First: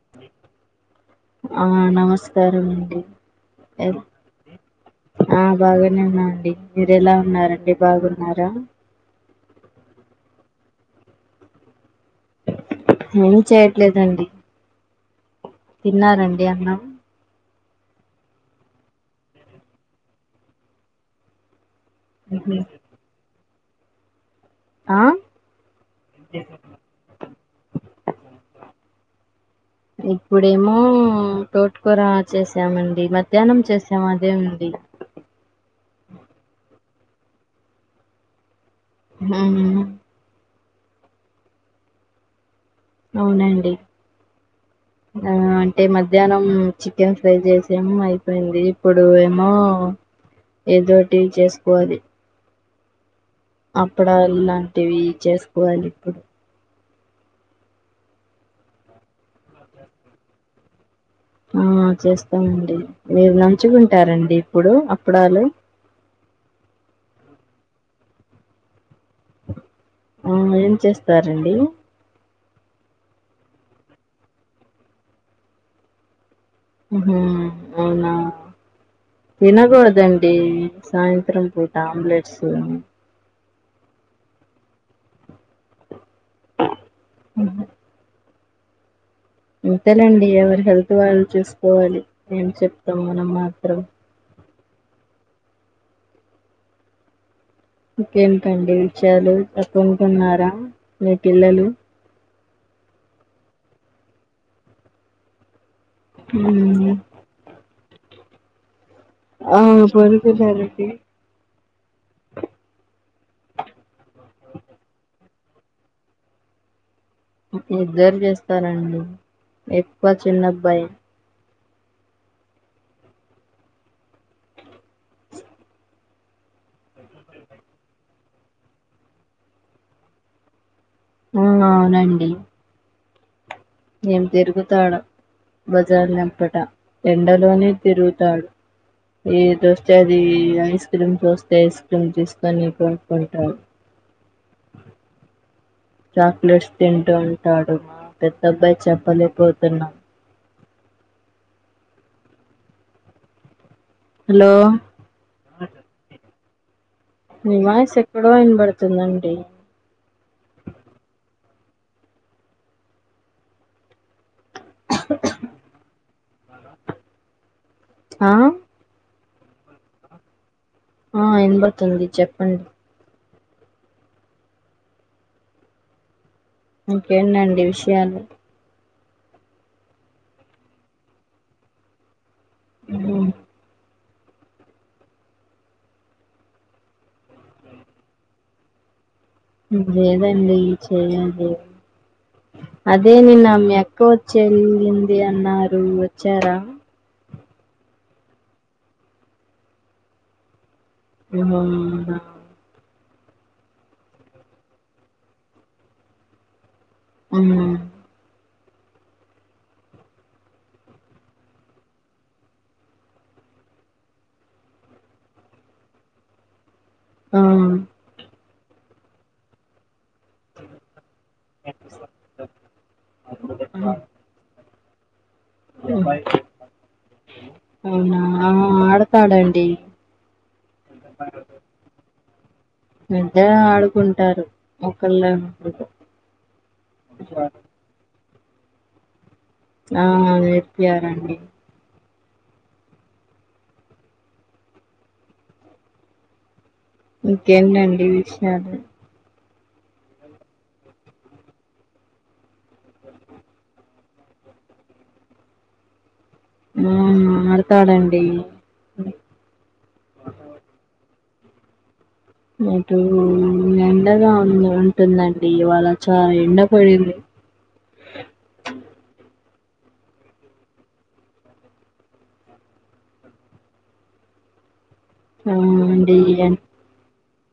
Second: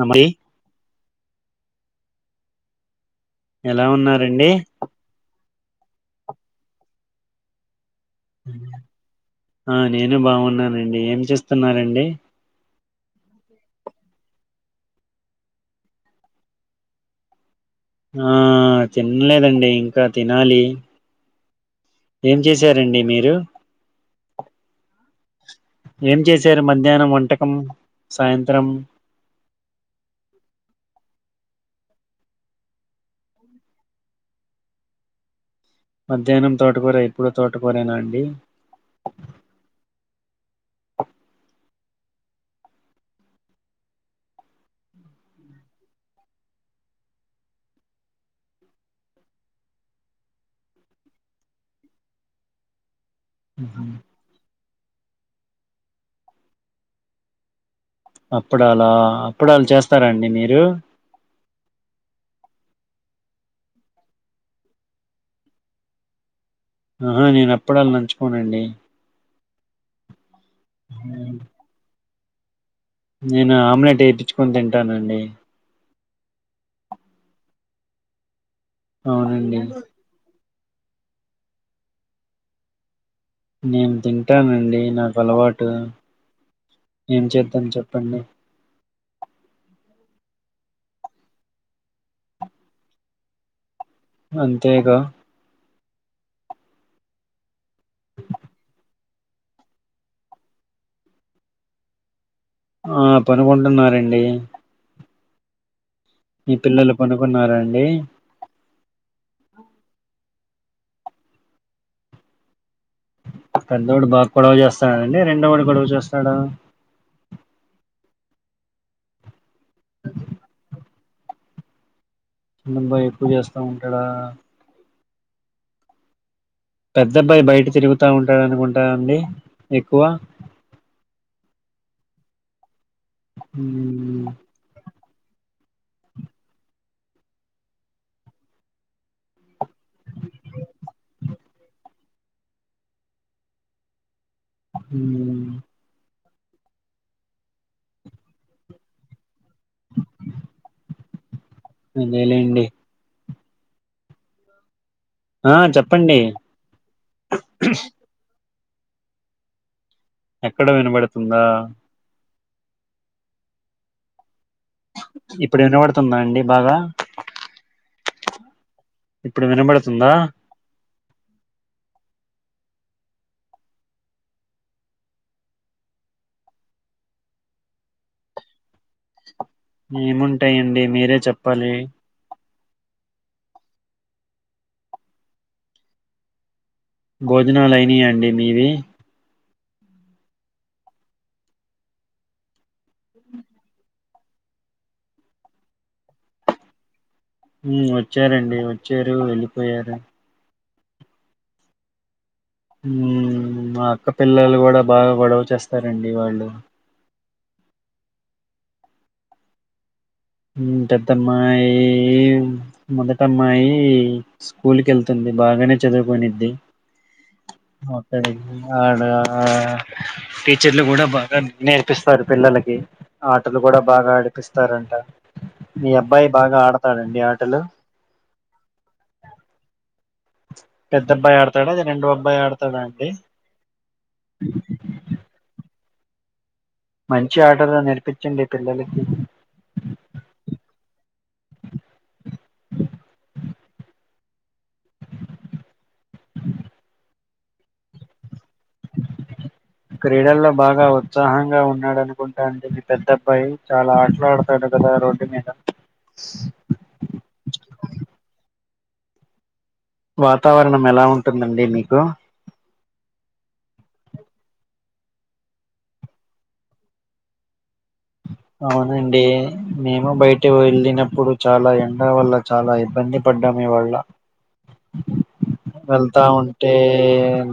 నమరి ఆ నమస్కారం అండి ఎల ఉన్నారండి ఆ బాగున్నమండి మీరు ఎలా ఉన్నారండి బాగున్నార ఆ నేను బాగున్నానండి ఏం చేస్తున్నరండి ఏం చేయట్లేదండి తిన్నారండి అన్నం ఆ ఆ తినలేదండి ఇంక తినాలి ఏం చేశారండి మీరు ఆ ఏం చేశారు మధ్యానం వంటకం సాయంత్రం ఇప్పుడేమో తోటుకూర చేసామండి మధ్యాహ్నం చేస మధ్యానంది మధ్యానం తోటకోర ఇప్పుడు తోటకురేన అండి [unintelligible] అవునండి ఆ అంటే మధ్యానం చికెన్ ఫ్రై చేసము అయిపోయింది ఇప్పుడు ఏమో ఏదోటి చేసుకోవాలి అప్పుడ లాంటివి చేసుకోవాలి ఇప్పుడు అప్పుడాల అప్పుడలు చేస్తారండి మీరు ఆ చేస్తామండి మీరు నంచుకుంటారండి ఇప్పుడు అప్పుడాలు ఆహా నేను అప్పడాలు నంచుకోనండి ఆ ఏం ఉహు. చేస్తారండి నేన ఆమ్లెట్ వేప్పిచుకొని తింటానండి అవునా అవునండి తినకూడదండి సాయంత్రం పూట ఆమ్లెట్స్ నేను తింటానండి నాకు అలవాటు ఏం చేద్దాం చెప్పండి అంతేలేండి ఎవరి హెల్త్ వాళ్ళు చూసుకోవాలి ఏం చెప్తాం మనం మాత్రం అంతేగ ఇంకేంటి అండి విషయాలు [unintelligible] టున్నారా మీ పిల్లలు ఆ పనుకుంటున్నారండి మీ ఉమ్ పిల్లలు పనుకున్నారాండి ఆ పనుకున్నారండి పెద్దోడు బాగ గొడవ చేస్తాడుండి రెండో వాడు గొడవ చేస్తాడ ఇద్దరు చేస్తారండి ఎక్కువ చిన్నఅబ్బాయ్ చిన్న [unintelligible] ఎక్కువ చేస్తా ఉంటాడా పెద్దఅబ్బాయి బయట తిరుగుతా ఉంటాడు అనుకుంటానండి ఎక్కువ ఆ అవునండి హు నేం తిరుగుతాడు బజార్నెంపట ఎండలోనే తిరుగుతాడు ఏది వేస్తే అది ఐస్ క్రీమ్ చూస్తే ఐస్ క్రీమ్ తీసుకొని [unintelligible] హు చాక్లెట్స్ తింటు ఉంటాడు మా పెద్ద అబ్బాయి చెప్పలేపోతున్న అదేలేండి హలో ఆ చెప్పండి ని వాయిస్ ఎక్కడో ఇనబడుతుందండి ఎక్కడో వినబడుతుందా ఇప్పుడు వినపడుతుందా అండి బాగా ఆ ఇప్పుడు వినబడుతుందా ఆ ఇనబడుతుంది చెప్పండి ఇంకెందండి విషయాలు ఏముంటాయండి మీరే చెప్పాలి ఉ భోజనాలు అయినయ అండి మీవి లేదండి చేయాలి అదే నిన్న మీ అక్క వచ్చి వెళ్ళింది అన్నారు వచ్చారా ఉ వచ్చారండి వచ్చారు వెళ్ళిపోయారు హ అవునా [unintelligible] హు మా అక్కపిల్లలు కూడా బాగా గొడవ చేస్తారండి వాళ్ళు ఉ హు పెద్దమ్మాయి మొదటమ్మాయి స్కూల్ కి వెళ్తుంది బాగానే చదువుకున్నిది ఆ ఆ! మొత్తడికి ఆడా టీచర్లు కూడా బాగా నేర్పిస్తారు పిల్లలకి ఆటలు కూడా బాగా ఆడిపిస్తారంట మీ హ్మ్. అబ్బాయి బాగా ఆడతడండి ఆటలు అవునా ఆ ఆడతాడండి పెద్దబ్బాయి అడతడా లేదా రెండో అబ్బాయి ఆడ ఇద్దరు ఆడుకుంటారు ఒకళ్ళు లేకపోతే మంచి ఆటగా నేర్పించండి పిల్లలకి ఆ నేర్పియలండి ఇంకేంటండి విషయాలు [unintelligible] క్రీడల్లో బాగా ఉత్సాహంగా ఉన్నాడు అనుకుంటా అండి మీ పెద్ద అబ్బాయి చాలా ఆటలు ఆడు డాటా కదా రోడ్ మీద ఆవును ఆడతాడండి వాతావరణం ఎలా ఉంటుందండి మీకు ఇటు ఎండగా ఉందిఉంటుందండి ఇవాళ చాలా ఎండ పడింది అవునండి మేము బయట వెళ్ళినప్పుడు చాలా ఎండ వల్ల చాలా ఇబ్బంది పడ్డాం ఇవాళ్ళ అవునండి ఎన్ వెళ్తాఉంటే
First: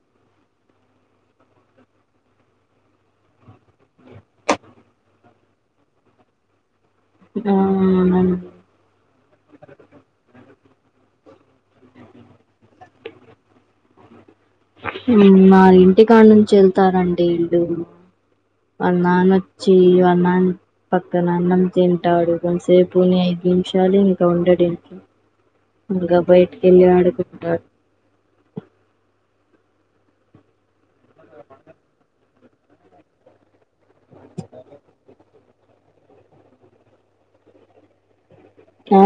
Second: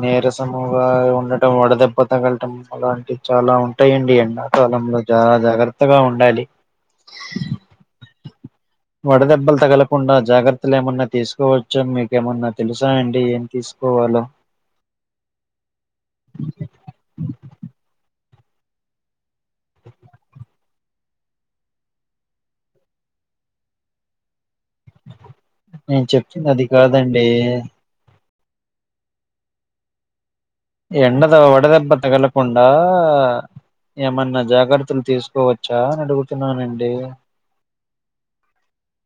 నేర క్కువగా ఉండటం వడదెబ్బ తగలటం అలాంటివి చాలా ఉంటాయండి ఎండాకాలంలో చాలా జాగ్రత్తగా ఉండాలి ఆ [unintelligible] వడదెబ్బలు తగలకుండా జాగ్రత్తలు ఏమన్నా తీసుకోవచ్చ మీకేమన్నా తెలుసా అండి ఏం తీసుకోవాలో [unintelligible] మా ఇంటికాడ్నుంచి వెళ్తారండి ఈళు వాల్ నాన్నొచ్చి వాల్ నాన్న్ పక్క నన్నం తింటాడు కొంసేపు నె ఐదు నిమిషాలు ఇంకా ఉండడి నేను ఉంగా చెప్తుంది అది బయటికెళ్ళి కాదండి ఆడుకుంటా ఎండద వడదెబ్బ తగలకుండా ఏమన్నా జాగర్తలు తీసుకోవచ్చా అనడుగుతున్నానండి ఆ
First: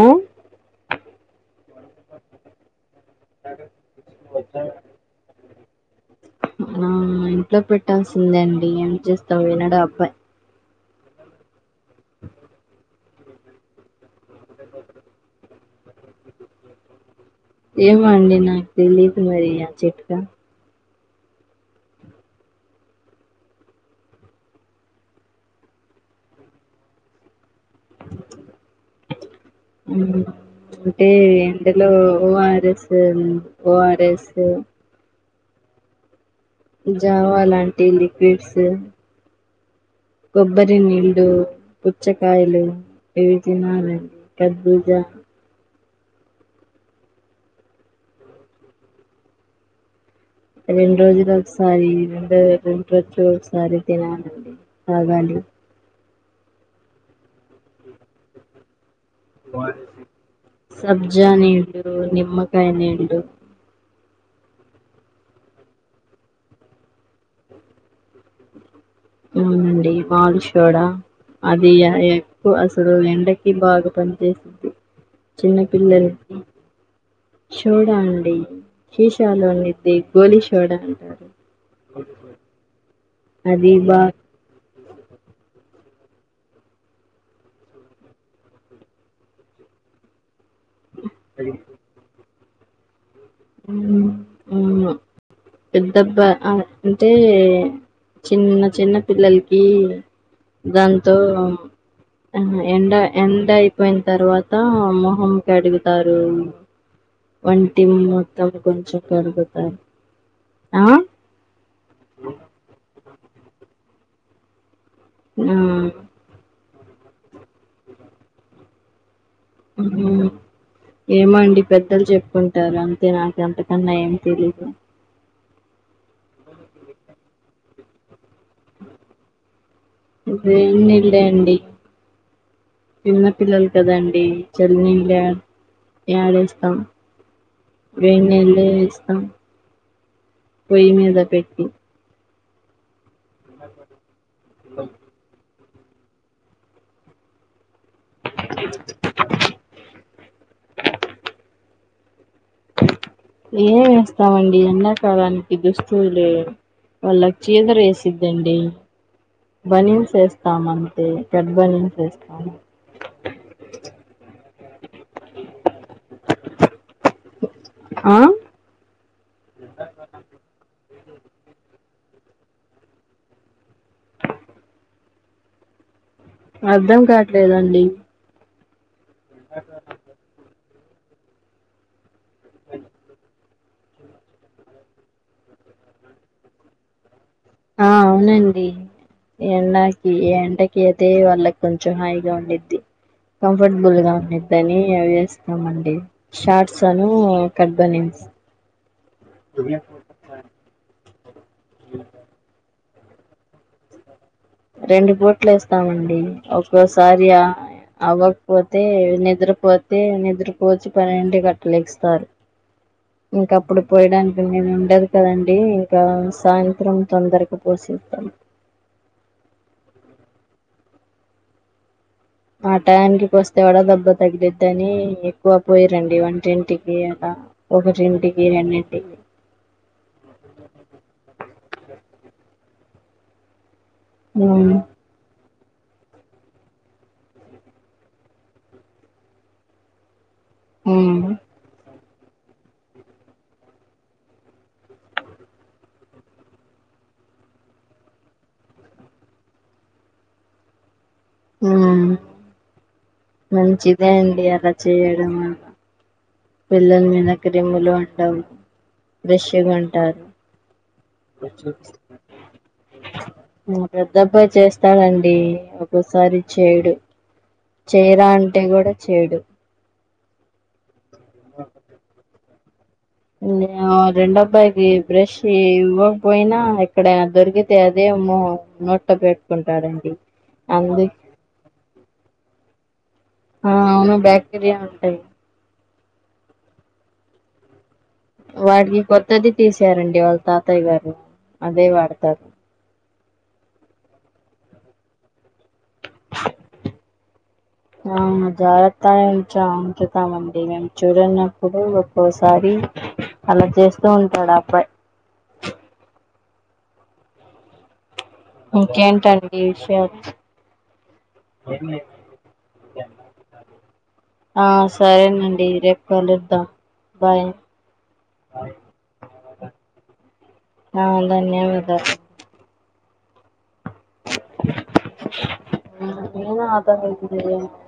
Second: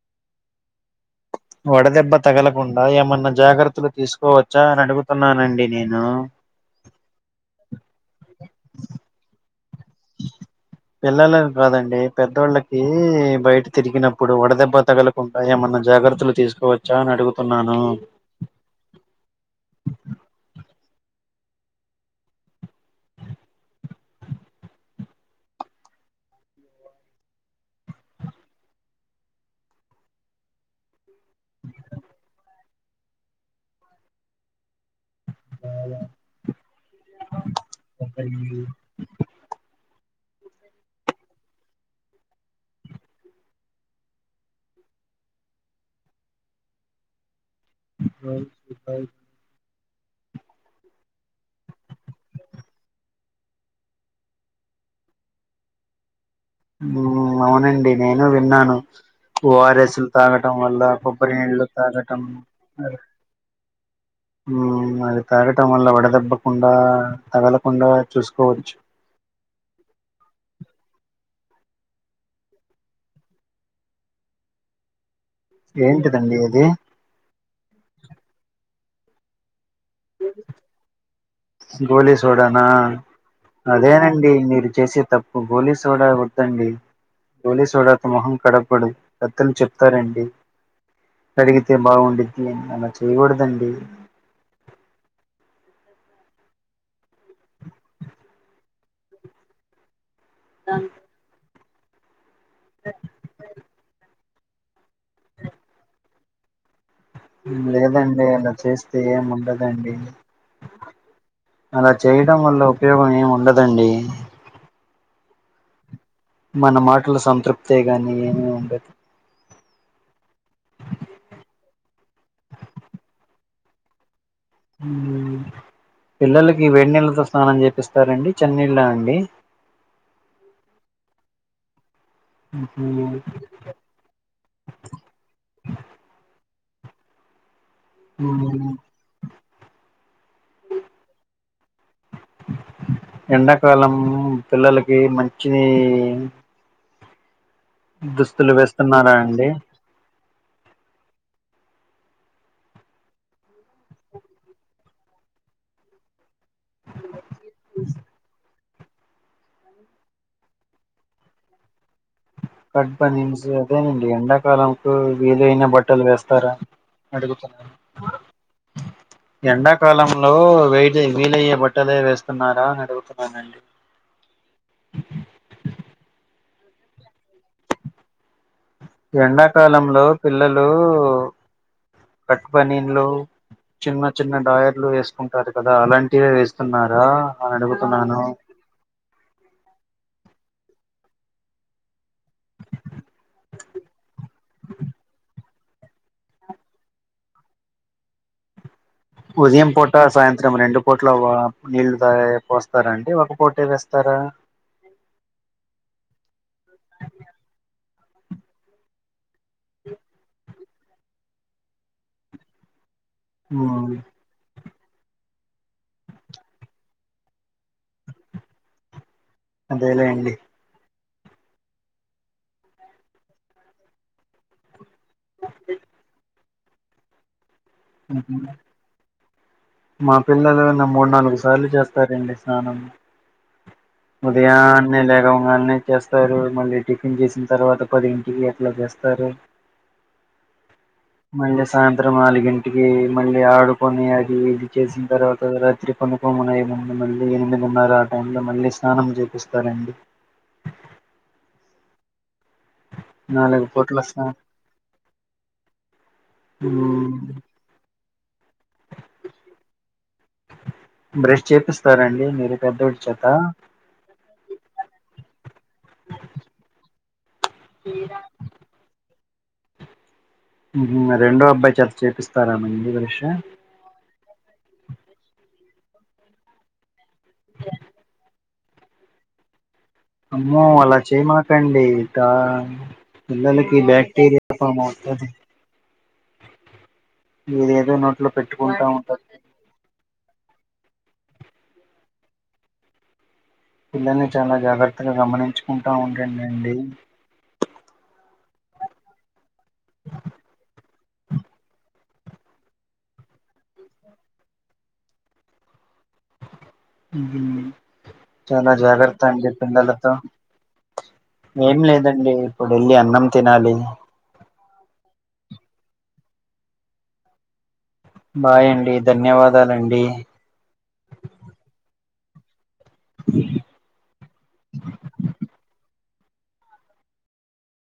వడదెబ్బ తగలకుండా ఏమన్నా జాగర్తలు తీసుకోవచ్చా అనడుగుతున్నానండి నేను ఆ ఇంట్లో పెట్టాల్సిందే అండి ఏం చేస్తావు వినడు అబ్బాయి పిల్లల కాదండి పెద్దోళ్ళకి బయట తిరిగినప్పుడు వడదెబ్బ తగలకుండా ఏమన్నా జాగర్తలు తీసుకోవచ్చా అనడుగుతున్నాను ఏమో అండి నాకు తెలీదు మరి ఆ చిట్కా మ్మ్ అంటే ఎండలో O R S O R S బాలా జావా లాంటి లిక్విడ్స్ కొబ్బరి నీళ్ళ పుచ్చకాయలు ఇవి తినాలడి కద్బుజ రాష్ట్రుపై రెండు రోజుదు ఒకసారి రెండో ఒకసారి తినాలండి అవునండి అవునండి నేను విన్నాను ఓ ఆర్ ఎస్ లు తాగటం వల్ల సబ్జా కొబ్బరి నీళ్లు నీళ్ళు తాగటం నిమ్మకాయ నీళ్ళు మ్మ్ అది తాగటం వల్ల వడదెబ్బకుండా తగలకుండా చూసుకోవచ్చు అవునండి వాళ్ళు షోడ అది ఎక్కువ అసలు ఎండకి బాగా పనిచేసిద్ది చిన్న పిల్లలు ఏంటిదండి అది షోడా అండి షోషోల అన్జెప్పి గోలి షోడా అంటారు గోలీ సోడానా అది అదే బా అండి మీరు చేసే గోలీ సోడా గొట్టండి గోలీ సోడాతో మొహం కడగుడు పెత్తలు చెప్తారండి కడిగితే బాగుండిద్ది అని అనా చేయగూడదని అవును పెద్దబ్బా అంటే చిన్న చిన్న పిల్లల్కి దాంతో ఎండ ఎండ అయిపోయిన తర్వా మొహం కడుగుతారు వంటి లేదండి అలా కొంచెం చేస్తే ఏం కరుగుతా ఉండదండి ఆ అలా చేయడం వల్ల ఉపయోగం ఏముండదండి మ్మ్ మన మాటలు సంతృప్తే గాని ఏమి ఉండదు ఏమండి పెద్దలు చెప్పుకుంటారు అంతే నాకు అంతకన్నా ఏం తెలీదు పిల్లలకి వేడి నీళ్ళతో స్నానం చేపిస్తారండి చెన్నీళ్ళ అండి వేడ్నీళ్ళే అండి మ్మ్. చిన్న పిల్లల్ కదండి చనీళ్ళ యాడేస్తాం వేడి నీళ్లు మ్మ్. వేస్తాం పొయ్యి మీద పెట్టి ఎండాకాలం పిల్లలకి మంచి దుస్తులు వేస్తున్నారా అండి ఏ వేస్తామండి ఎండాకాలానికి దుస్తులే వాళ్ళకు చీదర వేసిదండి బనీన్ చేస్తామండి కట్ బనిన్స్ వేస్తాను కట్ బనిన్స్ అదేనండి ఎండ కాలంలో వీలైన బట్టలు వేస్తారా అడుగుతున్నా ఆ ఎండాకాలంలో వేడి వీలయ్యే బట్టలే వేస్తున్నారా అని అడుగుతున్నానండి అర్ధం కాట్లేదండి ఎండాకాలంలో పిల్లలు కట్ బనీన్లు చిన్న చిన్న డయర్లు వేసుకుంటారు కదా అలాంటివే వేస్తున్నారా అని ఆ అడుగుతున్నాను అవునండి ఎండాకి ఎండకి అయితే వాళ్ళకి కొంచెం హాయిగా ఉండిద్ది కంఫర్టబుల్ గా ఉండిద్దని అవి చేస్తామండి షార్ట్ ఆను కట్ బనిన్స్ ఉదయం పూట సాయంత్రం రెండు పూట్ల నీళ్లు రండి ఒక పూట ఏ వేస్తారా రెండు పట్లు వేస్తామండి ఒక్కోసారి అవ్వకపోతే నిద్ర పోతే నిద్రకు వచ్చి పన్నెండు ఇంటికి అట్లా లెగుస్తారు ఇంక అప్పుడు ఉమ్ పోయడానికి నేను ఉండదు కదండి ఇంకా సాయంత్రం తొందరగా పోసేస్తాను అదే లేండి ఆ టయానికి పోస్తే వడ దెబ్బ తగిలిద్ది అని ఎక్కువ పోయ రండి వ టింటికి అలా ఉహు. ఒకటింటికి రెండింటికి మా పిల్లలున్న మూడు నాలుగు సార్లు చేస్తారండి స్నానం అవును ఉదయాన్నే లెగం కానీ చేస్తారు మళ్ళీ టిఫిన్ చేసిన తర్వాత పది ఇంటికి అట్లా చేస్తారు ఉమ్ మల్ల సాయంత్రం నాలుగు ఇన్ టికి మళ్ళీ ఆడుకొని అది ఇది చేసిన తర్వాత రాత్రి పండుకునే ముందు మళ్ళీ ఎనిమిదిన్నర మళ్ళీ స్నానం చేపిస్తారండి ఆ నాలుగు పూట్ల మంచిదే స్నా అండి అలా చేయడం పిల్లల మీన క్రిమ్ములు ఉండవు ఫ్రెష్ గా ఉంటారు బ్రష్ చేపిస్తారండి మీరు పెద్దోడి చేత పెద్దబ్బాయి చేస్తాడండి ఒక్కోసారి చేయడు చెయ్ రా అంటే కూడా చేయడు రెండో అబ్బాయి చేత చేపిస్తారా అండి బ్రష్ నేను రెండోబ్బాయికి బ్రష్ ఇవ్వకపోయినా ఇక్కడ దొరికితే అదే నో నోట్లో పెట్టుకుంటాడండి అమ్మో అలా అందుకే చేయమకండి ఇకా ఆ పిల్లలకి అవును బ్యాక్టీరియా ఫామ్ ఉంటాయి అవుతుంది మీరు ఏదో నో వాడికి కొత్తది తీసారండి వాళ్ళ తాతయ్య గారు అదే వాడతారు పిల్లల్ని చాలా జాగ్రత్తగా గమనించుకుంటూ ఉండడి అండి అవును జాగ్రత్తగా ఉంచాం ఉంచుతామండి మేము చూడన్నప్పుడు ఒక్కోసారి అలా చేస్తూ ఉంటాడు ఆ అబ్బాయి ఊహూ చాలా జాగ్రత్త అని ఇంకేంటండి చెప్పిండె లత విషయాలు ఏం లేదండి ఇప్పుడెళ్ళి అన్నం తినాలి ఆ సరేనండి రేపు కలుద్దా బాయ్ బాయ్ అండి ధన్యవాదాలండి ఆ ధన్యవాదా [inaudible]